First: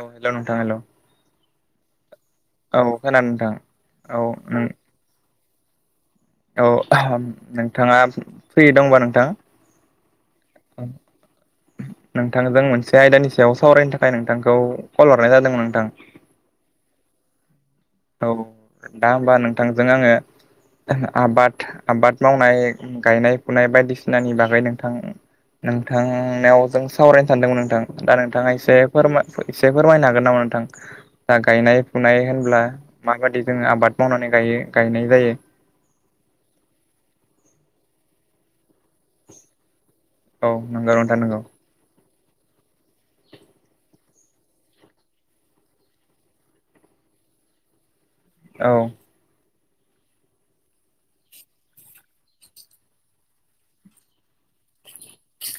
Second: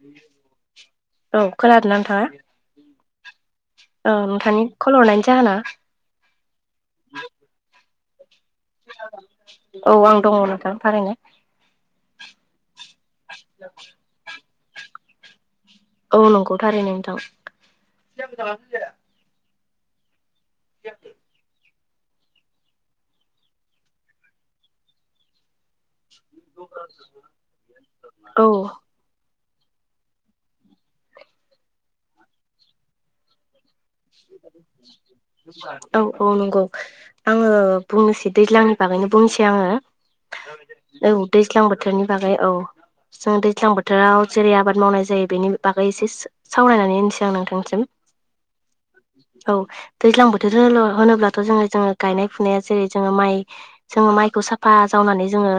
औ हेल' नोंथा हेल' खोनादों नोंथांङा खोनादों नोंथां औ नोंथांनि कल हरनायनि जाहोना औ नोंथाङा फ्रि दंबा नोंथां औ आं दंङ नोंथां थारैनो नोंथांजों मोनसे आयदानि सायाव सावरायनो थाखाय नोंथांखौ कल हरनाय जादों नों औ नंगौथारै नोंथां औ दा होमबा नोंथांजों आंङो आबाद आबाद मावनाय गायनाय फुनाय बायदिसिनानि बागै नोंथां नोंथांनाव जों सावरायनो सानदोंमोन नोंथां दा औ नोंथांङा एसे फोरमाय एसे फोरमायनो हागोन नामा नोंथां दा गायनाय फुनाय होनब्ला माबायदि जोंङो आबाद मावनानै गायो गायनाय जायो औ औ नंगौ आंङो बुंनोसै दैज्लांनि बागैनो बुंनोसै आंङो औ नंगौ औ नोंथां नंगौ दैज्लां बोथोरनि बागै औ जों दैज्लां बोथोराव जेरै आबाद मावनाय जायो बेनि बागै एसे सावरायनानै होनसै आं नोंथांनिसिम औ औ दैज्लां बोथोर होनोब्लाथ' जोंङो जोंङो गायनाय फुनाया जेरै जोंङो माइ जोंङो माइखौ साफा जावनानै जोंङो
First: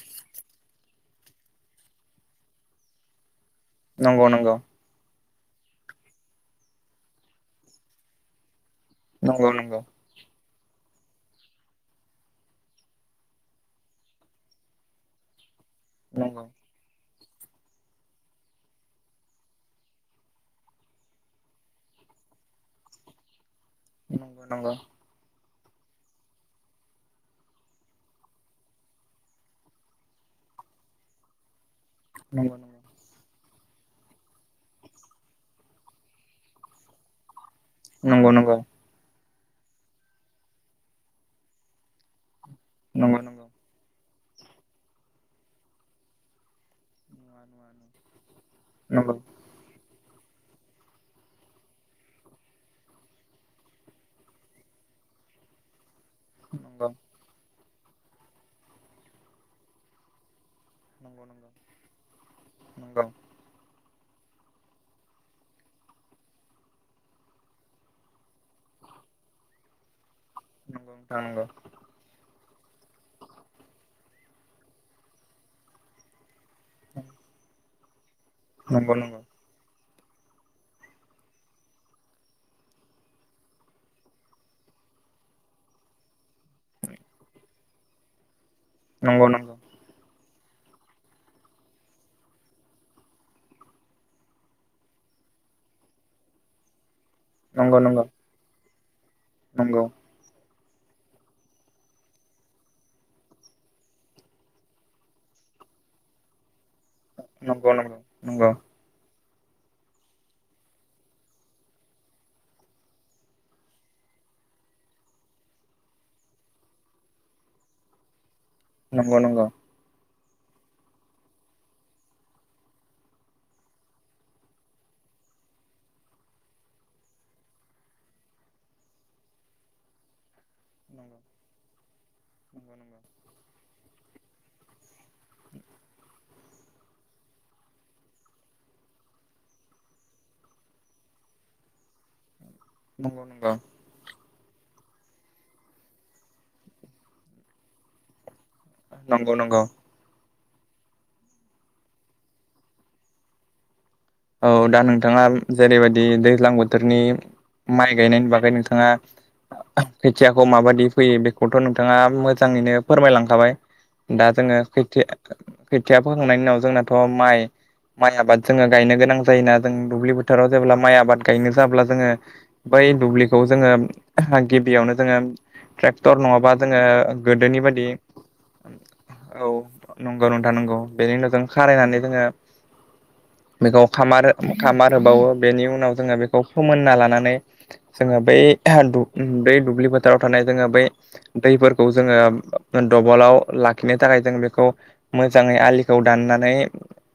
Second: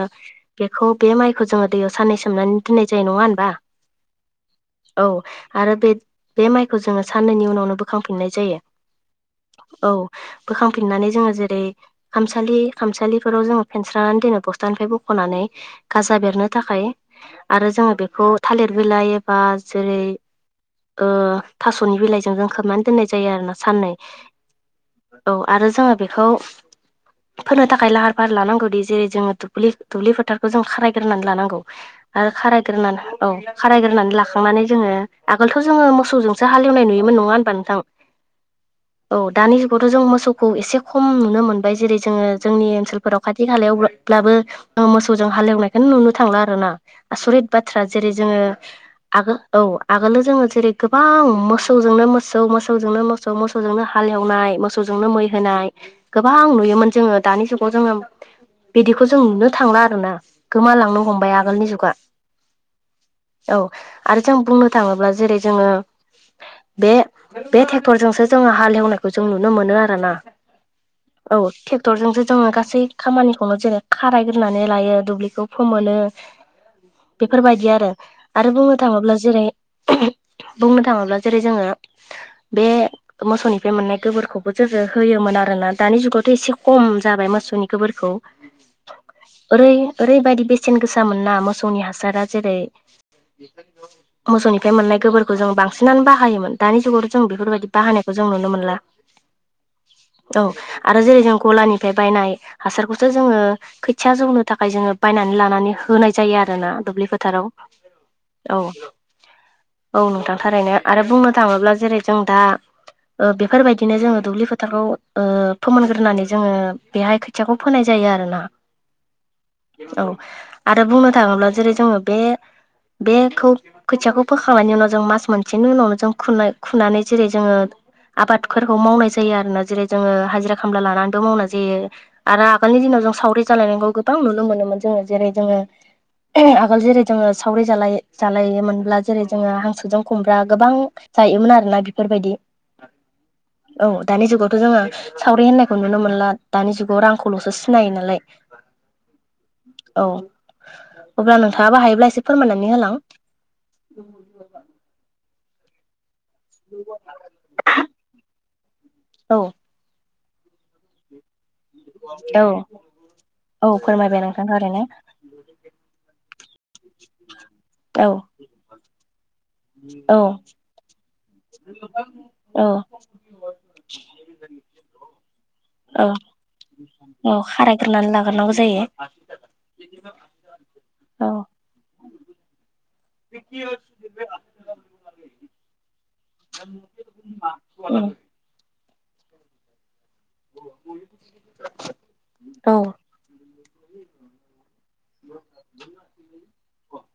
बेखौ बे माइखौ जोंङो दैयाव साननै सोमनानै दोननाय जायो नंङा होनबा नंगौ नंगौ औ आरो बे बे माइखौ जोंङो साननैनि उनावनो बोखांफिननाय जायो नंगौ नंगौ औ बोखांफिननानै जोंङो जेरै खामसालि खामसालिफोराव जोंङो फेनस्रनानै दोनो बस्थानिफ्राय बख'नानै गाजा नंगौ बेरनो थाखाय आरो जोंङो बेखौ थालिर बिलाइ एबा जेरै ओ थास'नि बिलाइजों जों खोमानो दोननाय जायो आरोना साननै नंगौ नंगौ औ आरो जोंङो बेखौ फोनो थाखाय लाहार फाहार लानांगौदि जेरै जों दुब्लि फोथारखौ जों खारायग्रोनानै लानांगौ आरो नंगौ खारायग्रनानै औ खारायग्रोनानै लाखांनानै जोंङो आगोलथ' जोंङो मोसौजोंसो हालेवनाय नुयोमोन नंङा होनबा नोंथां नंगौ नंगौ औ दानि जुगावथ' जों मोसखौ एसे खम नुनो मोनबाय जेरै जोंङो जोंनि ओनसोलफोराव नंगौ खाथि खालायाव ब्लाबो मोसौजों हालेवनायखौनो नुनो थांला आरो ना आसरित बाथ्रा जेरै जोंङो नंगौ आगोल औ आगोल जोंङो जेरै गोबां मोसौजोंनो मोसौ मोसौ मोसौजोंनो मोसौ मोसौजोंनो हालेवनाय मोसौजोंनो मै होनाय गोबां नुयोमोन जोंङो दानि जुगाव जोंङो बिदिखौ जों नुनो थांला आरोना गोमालांनो हमबाय आगोलनि जुगा औ आरो जों बुंनो थाङोब्ला जेरै जोङो बे बे ट्रेक्टरजोंसो जोङो हाल एवनायखौ जों नुनो मोनो आरो ना औ ट्रेक्टरजोंसो जोङो गा सै खामानिखौनो जेरै खारायग्रोनानै लायो दुब्लिखौ फोमोनो बेफोरबायदि आरो आरो बुंनो थाङोब्ला जेरै बुंनो थाङोब्ला जेरै जोङो बे मोसौनिफ्राय मोननाय गोबोरखौबो जोंङो होयोमोन आरोना दानि जुगाव एसे खम जाबाय मोसौनि गोबोरखौ नंगौ नोंथां नंगौ ओरै ओरैबायदि बेसेन गोसा मोनना मोसौनि हासारा जेरै मोसौनिफ्राय मोननाय गोबोरखौ जों बांसिनानो बाहायोमोन दानि जुगावथ' जों बेफोरबायदि नंगौ नंगौ बाहायानायखौ जों नुनो मोनला नंगौ औ आरो जेरै जों गलानिफ्राय बायनाय हासारखौसो जोङो खोथिया जौनो थाखाय जोङो बायनानै लानानै होनाय जायो आरोना दुब्लि फोथाराव नंगौ औ औ नोंथां थारैनो आरो बुंनो थाङोब्ला जेरै जों दा ओ बेफोरबायदिनो जोङो दुब्लि फोथारखौ ओ फोमोनग्रोनानै जोङो बेहाय खोथियाखौ फोनाय जा यो आरो ना नंगौ-नंगौ आरो बुंनो थाङोब्ला जेरै जोङो बे बेखौ खोथियाखौ फोखांनायनि उनाव जों मास मोनसेनि उनावनो जों खुनाय-खुनानै जेरै जोङो आबादफोरखौ मावनाय जायो आरोना जेरै जोङो हाजिरा खामला लानानैबो मावनाय जायो आरो आगोलनि दिनाव जों सावरि जालायनायबो गोबां नुनो मोनोमोन जोङो जेरै जोङो आगोल जेरै जोङो सावरि जालाय जालायोमोनब्ला जेरै जोङो हांसोजों खुमब्रा गोबां जायोमोन आरोना बेफोरबायदि नंगौ औ दानि जुगावथ' जोङो सावरि होननायखौ नुनो मोनला दानि जुगाव रांखौल'सो सिनायो नालाय नंगौ-नंगौ औ अब्ला नोंथाङाबो हायोब्ला एसे फोरमायनानै होलां औ दा नोंथाङा जेरैबायदि दै ज्लां बोथोरनि माइ गायनायनि बागै नोंथाङा औ खोथियाखौ माबायदि फैयो बे खौथ' नोंथाङा औ मोजाङैनो फोरमायलांखाबाय औ फोरमायबाय दा नोंथां जोङो थारैनो खोथिया खोथिया फोखांनायनि उनाव जोंनाथ' औ माइ-माइ आबाद जोङो गायनो गोनां जायोना जों दुब्लि औ बोथोराव जेब्ला माइ आबाद गायनो जाब्ला जोङो औ बै दुब्लिखौ जोङो गिबियावनो जोङो औ ट्रेक्टर नङाबा जोङो औ गोदोनि बायदि खारायग्रोनानै लाग्रोनांगौ जायो औ नंगौ नोंथा नंगौ बेनि औ उनाव जों खारायनानै जोङो बेखौ खामार-खामार होबावो बेनि उनाव जोङो बे खौ फोमोनना लानानै जोङो बै दु- बै दुब्लि फो थाराव थानाय जोङो बै दैफोरखौ औ जोङो दबलाव लाखिनो थाखाय जों बेखौ मोजाङै आलिखौ दाननानै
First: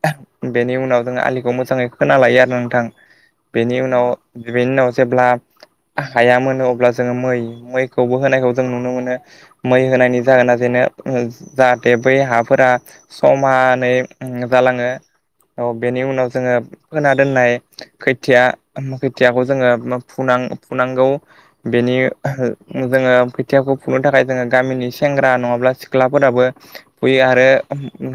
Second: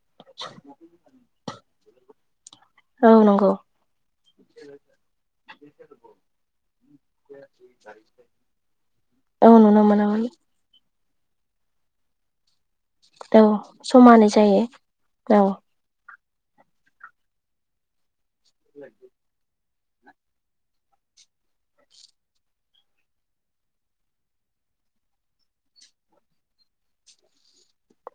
आं बेनि उनाव जों आलिखौ मोजाङै खोना लायो आरोना नोंथां। औ नंगौ बेनि उनाव बेनि उनाव जेब्ला हाया मोनो अब्ला जोङो मै मैखौबो होनायखौ जों नुनो मोनो। औ मै नुनो होनायनि मोनोमोन जाहोना जेनो जाहाथे बै हाफोरा औ समानै समानै उम जायो जालाङो। औ बेनि उनाव जोङो फोना दोननाय खोथिया खोथियाखौ जोङो फुनां फुनांगौ। बेनि अह जोङो खोथियाखौ फुनो थाखाय जोङो गामिनि सेंग्रा नङाब्ला सिख्लाफोराबो फुयो आरो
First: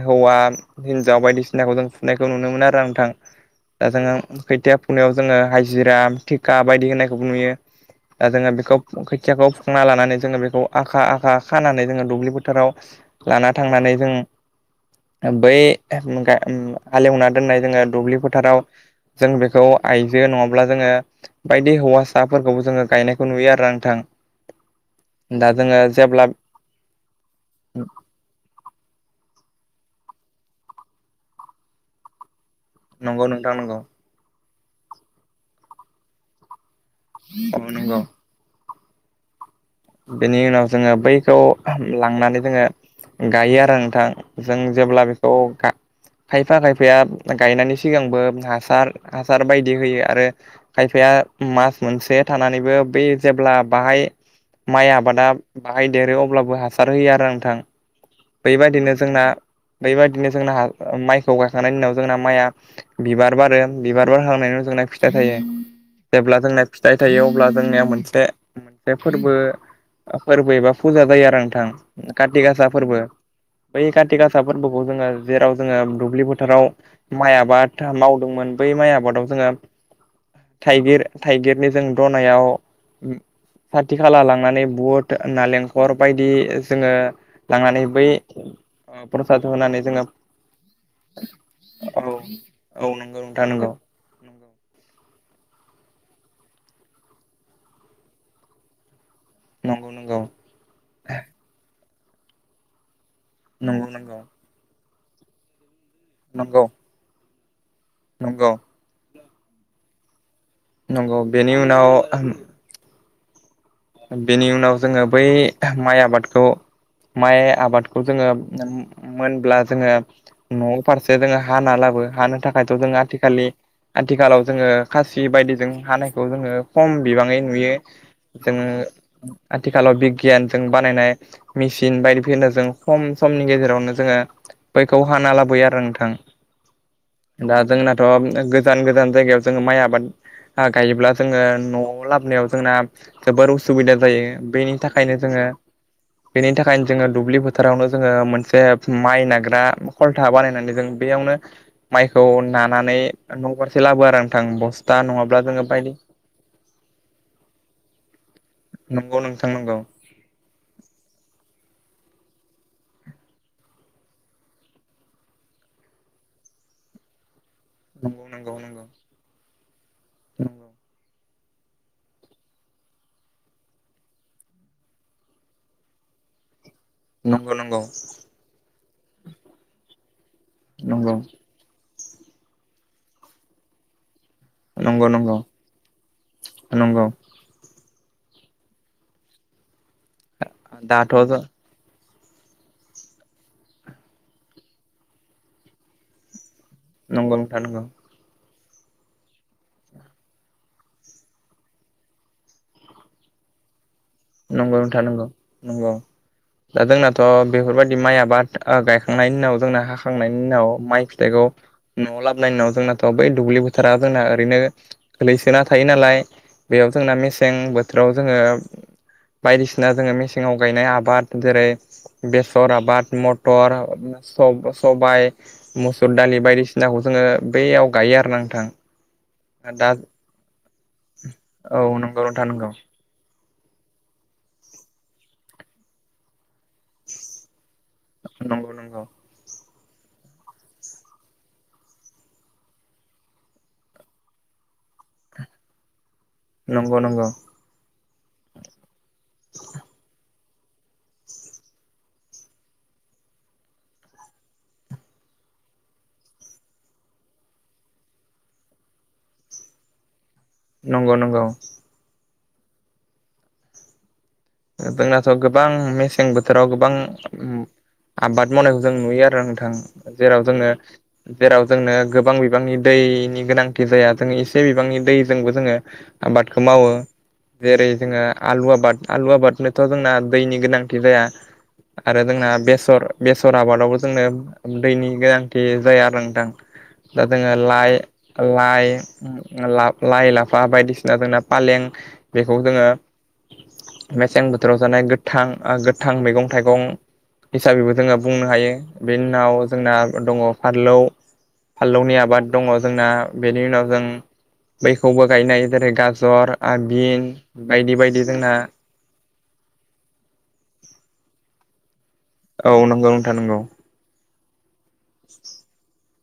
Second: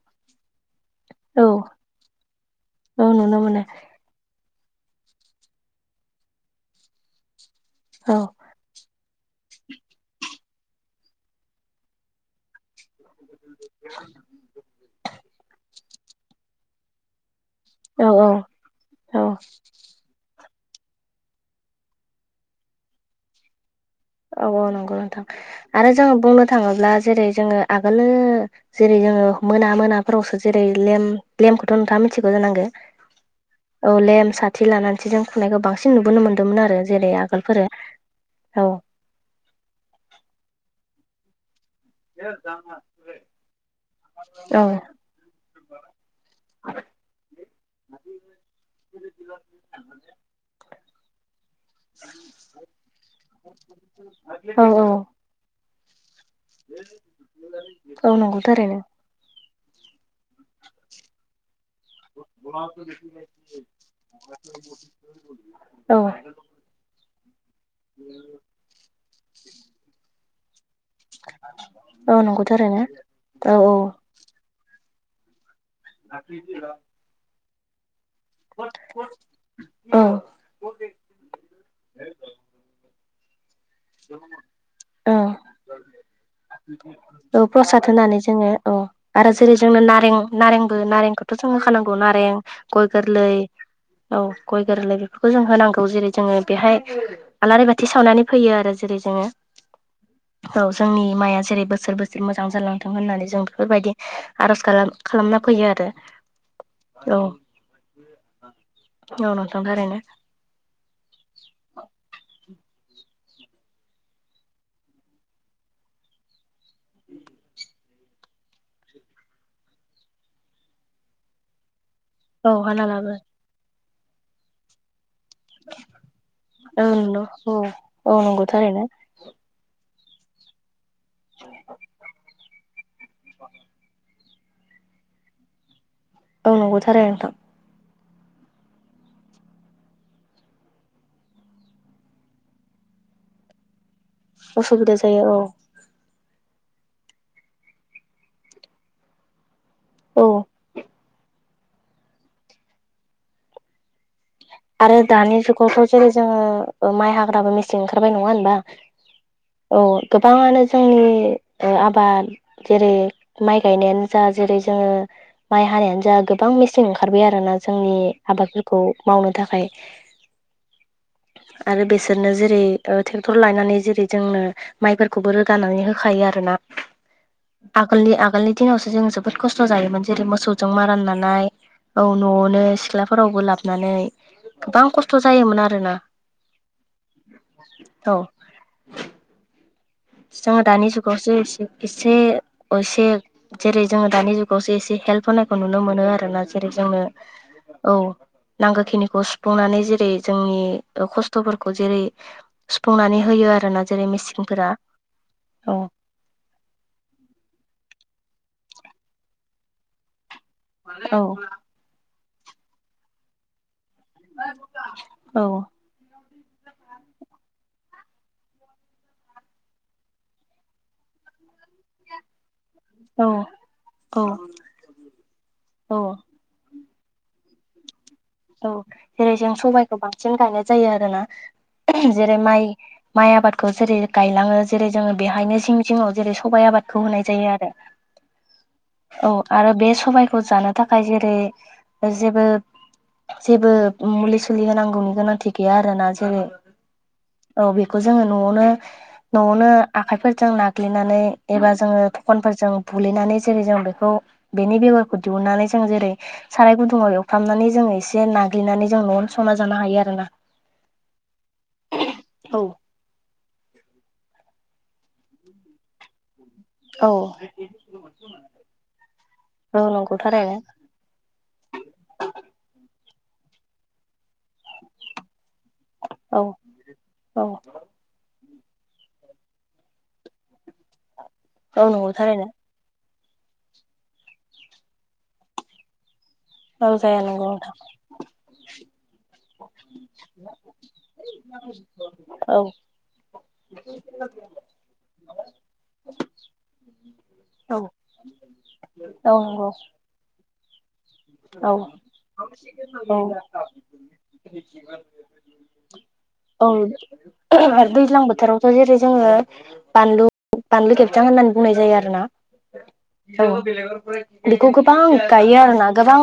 हौवा हिनजाव औ बायदिसिनाखौ जों फुनायखौ नुनो मोनो आरोना औ नोंथां। नुनो मोनो दा जोङो खोथिया फुनायाव जोङो हाजिरा-थिखा बायदि होनायखौबो नुयो। औ दा जोङो बेखौ खोथियाखौ फुखांना लानानै जोङो बेखौ आखा-आखा खानानै जोङो दुब्लि बोथोराव लाना थांनानै जों बै गा ओम हालेवना दोननाय जोङो औ दुब्लि औ फोथाराव औ जों बेखौ आइजो नङा ब्ला जोङो बायदि हौवासाफोरखौबो जोङो गायनायखौ नुयो आरो आं। औ-औ नोंगौ नोंथां। आरो जोङो जेब्ला बुंनो थाङोब्ला जेरै जोङो आगोलो जेरै जोङो मोना-मोनाफ्रावसो जेरै लेम, लेमखौथ नोंथाङा मिथिगौ जानांगो। नंगौ नोंथां नंगौ। थि लानानैसो जों फुनायखौ बांसिन नुबोनो मोन्दोंमोन आरो जेरै औ आगोलफोरो। नंगौ औ, बेनि उनाव जोङो बैखौ लांनानै जोङो गायो आरो नोंथां। जों औ जेब्ला बेखौ गा खायफा-खायफाया गायनायनि सिगांबो हासार हासार बायदि होयो आरो खायफाया आ मास मोनसे थानानैबो बे जेब्ला बाहाय औ औ माइ आबादा बाहायदेरो अब्लाबो हासार होयो आरो नोंथां। औ नंगौ थारैनो बैबायदिनो जोंना बैबायदिनो जोंना हा माइखौ गा खांनायनि उनाव जोंना माइआ बिबार बारो। बिबार बारहांनायनि उनाव जोंना फिथाइ औ थायो। अब्ला जों ना फिथाइ थायो अब्ला जोंनिया मोनसे मोनसे फोरबो फोरबो एबा फुजा जायो आरो नोंथां। औ काथि नंगौ गासा थारैनो फोरबो। औ बै काथि गासा फोर्बोखौ जोङो जेराव जोङो दुब्लि फोथाराव माइ आबाद माव दोंमोन बै माइ आबादाव जोङो औ थाइगिर थाइगिरनि जों दनायाव साथि खाला लांनानै औ बुट, नालेंखर बायदि जोङो लांनानै बै नानै जोङो अ आरो प्रसाद जेरै जोंनो होनानै जोङो नारें नारेंबो नारेंखौथ जोङो होखानांगौे। औ नारें गय नंगौ गोरलै नोंथां नोंगौ। औ गय गोरलै बेफोरखौ जों होनांगौ। जेरै जोङो बेहाय आलारि बाथि सावनानै फैयो आरो जेरै जोङो नंगौ नंगौ औ जोंनि माइआ जेरै बोसोर बोसोर मोजां जालांथों होननानै जों बेफोरबायदि नंगौ आर'ज खालाम खालामना फैयो आरो। नंगौ औ नंगौ हन' नोंथां थारैनो। नंगौ बेनि उनाव अम बेनि उनाव जोङो बै माइ आबादखौ माइ आबादखौ जोङो नोम मोनब्ला जोङो न फारसे जोङो हाना लाबो। हानो औ थाखायथ हाना जों लाबो आथिखालि आथिखालाव जोङो खास सि बायदिजों हानायखौ जोङो औ खम नंगौ बिबाङै औ नुयो। औ नंगौ थारैनो खालाव बिगियानजों बानायनाय मेचिन बायदिफोरनो जों खम समनि गेजेरावनो जोङो बैखौ हाना लाबोयो आरो नोंथां। औ नंगौ थारैनो नोंथां दा जोंना अ गोजान गोजान जायगायाव जोङो माइ आबाद ओ गायोब्ला जोङो न'आव लाबोनायाव जोंना जोबोर उसुबिदा जायो बेनि असुबिदा थाखायनो जायो औ जोङो बेनि थाखायनो जोङो दुब्लि फोथारावनो जोङो मोनसे माइ नाग्रा। औ खलथा बानायनानै जों बेयावनो माइखौ नानानै न फारसे लाबो आ आरो दानि जुगावथ जेरै जोङो माइ हाग्राबो मेसें ओ ओंखारबाय नङा होनबा नंगौ नोंथां नंगौ औ गोबाङानो जोंनि ओ आबाद जेरै माइ गायनायानो जा जेरै जोङो माइ हानायानो जा गोबा बां मेसेन ओंखारबाय आरोना जोंनि नंगौ नंगौ आबादफोरखौ नंगौ मावनो थाखाय [inaudible] आरो बेसोरनो जेरै टेक्टर लायनानै जेरै जोंनो माइफोरखौबो रोगानानै होखायो आरो ना [inaudible] आगोलनि आगोलनि दिनावसो जों जोबोद खस्थ' जायोमोन जेरै मोसौजों माराननानाय। औ न'आवनो सिख्लाफोरावबो लाबोनानै गोबां नंगौ खस्थ' नंगौ जायोमोन आरोना। नंगौ औ जोङो दानि दाथ' जुगावसो एसे एसे-एसे जेरै जोङो दानि जुगावसो एसे हेल्प होनायखौ नुनो मोनो आरोना जेरै जोंनो नंगौ नोंथां नंगौ औ नांगौखिनिखौ सुफुंनानै जेरै जोंनि ओ खस्थ'फोरखौ जेरै सुफुंनानै होयो आरोना जेरै मिसिंफोरा नगौनंगौ दा जोंनाथ' बेफोरबायदि माइ आबाद आ गायखांनायनि उनाव जोंना हाखांनायनि उनाव माइ औ फिथाइखौ न'आव ला इनाव जोंनाथ' बै दुब्लि बोथोरा जोंना ओरैनो औ गोलैसोना थायो नालाय। बेयाव जोंना मेसें बोथोराव जोङो बायदिसिना जोङो मेसेंआव गायनाय आबाद जेरै बेसर सर आबाद मथर औ सब-सबाय औ मुसुर दालि बायदिसिना नाखौ जोङो बैयाव गायो आरो ना नोंथां औ जेरै जों दा सबाइखौ बांसिन गायनाय जायो आरोना औ नंगौ जेरै नोंथां नंगौ माइ-माइ आबाद खौ जेरै गायलाङो जेरै जोङो बेहायनो सिं जिङाव जेरै सबाइ आबादखौ होनाय जायो आरो नंगौ नंगौ औ आरो बे सबाय जानो थाखाय जेरै जेबो जेबो मुलि सुलि होनांगौनि गोनांथि गैया आरोना जेरै नंगौ औ बेखौ जोङो न'आवनो न'आवनो आखाइफोर जों नाग्लिनानै एबा जोङो फखनफोरजों बु्लिनानै जेरै जों बेखौ बेनि बेगरखौ दिहुन नानै जों जेरै साराय गुुदुंआव एवफ्रनानै एसे जे नाग्लिनानै जों न'आवनो संना जानो हायो आरो ना। नंगौ नंगौ। औ जोंनाथ' गोबां मेसें बोथोराव गोबां औ आबाद मावनायखौ जों नुयो आरो नोंथां औ नंगौ जेराव थारैनो जोंनो जेराव जोंनो गोबां बिबांनि दै गोनांथि जाया। जों एसे बिबांनि दैजोंबो जोङो औ आबादखौ मावो औ जेरै जोङो आलु आबाद आलु आबादनोथ' जोंना दैनि गोनांथि जाया औ नंगौ आरो थारैनो जोंना बेसर बेसर आबादावबो जोंनो दैनि गोनांथि जाया आरो नोंथां औ जाया दा नंगौ जोङो नोंथां लाइ-लाइ लाइ-लाफा बायदिसिना जोंना फालें बेखौ औ जोङो मेसें बोथोराव जानाय गोथां-गोथां मैगं-थाइगं हिसाबैबो जोङो बुंनो हायो बेनि औ उनाव नंगौ जोंना दङ फारलौ औ फाललौनि आबाद दङ जोंना बेनि उनाव जों बैखौबो गायनाय जेरै गाजर आबिन बायदि बायदि जोंना थ' जेरै जोङो बानलु-बानलु खेबथां होननानै बुंनाय जायो आरो ना औ नंगौ नोंथां नंगौ औ बेखौ गोबां गायो आरोना गोबां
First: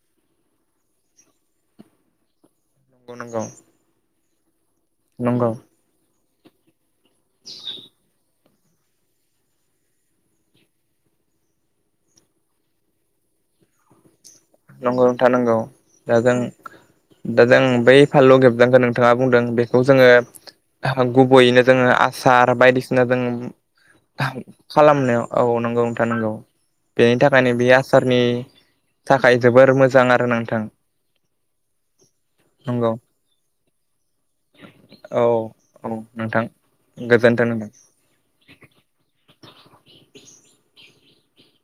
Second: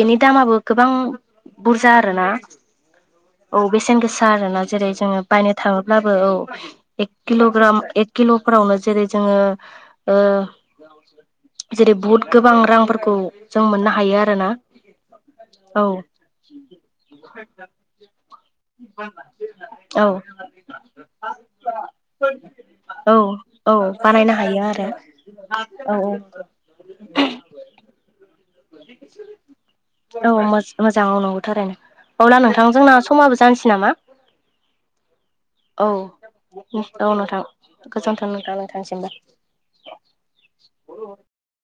बेनि दामाबो गोबां बुरजा आरोना नंगौ औ बेसेन गोसा आरोना जेरै जोङो नंगौ बायनो थाङोब्लाबो औ एक किल'ग्राम एक किल'फोरावनो जेरै जोङो ओ जेरै बुहुत गोबां रांफोरखौ जों मोननो हा नंगौ नोंथां नंगौ दा जों दा जों बै फाललु गेबजांखौ नोंथाङा बुंदों बेखौ जोङो औ गुबैयैनो जोङो आसार बायदिसिना औ जों औ बानायनो हायो आरो खालामनायाव औ नंगौ नोंथा नंगौ बेनि थाखायनो बि आसारनि थाखाय जोबोर मोजां आरो औ नोंथां मोज-मोजाङाव नंगौ थारैनो अब्ला नोंथां नंगौ जोंना समाबो जानसै नामा [unintelligible] औ औ नोंथां गोजोनथों नोंथां नोंथांनिसिमबो [inaudible] [unintelligible]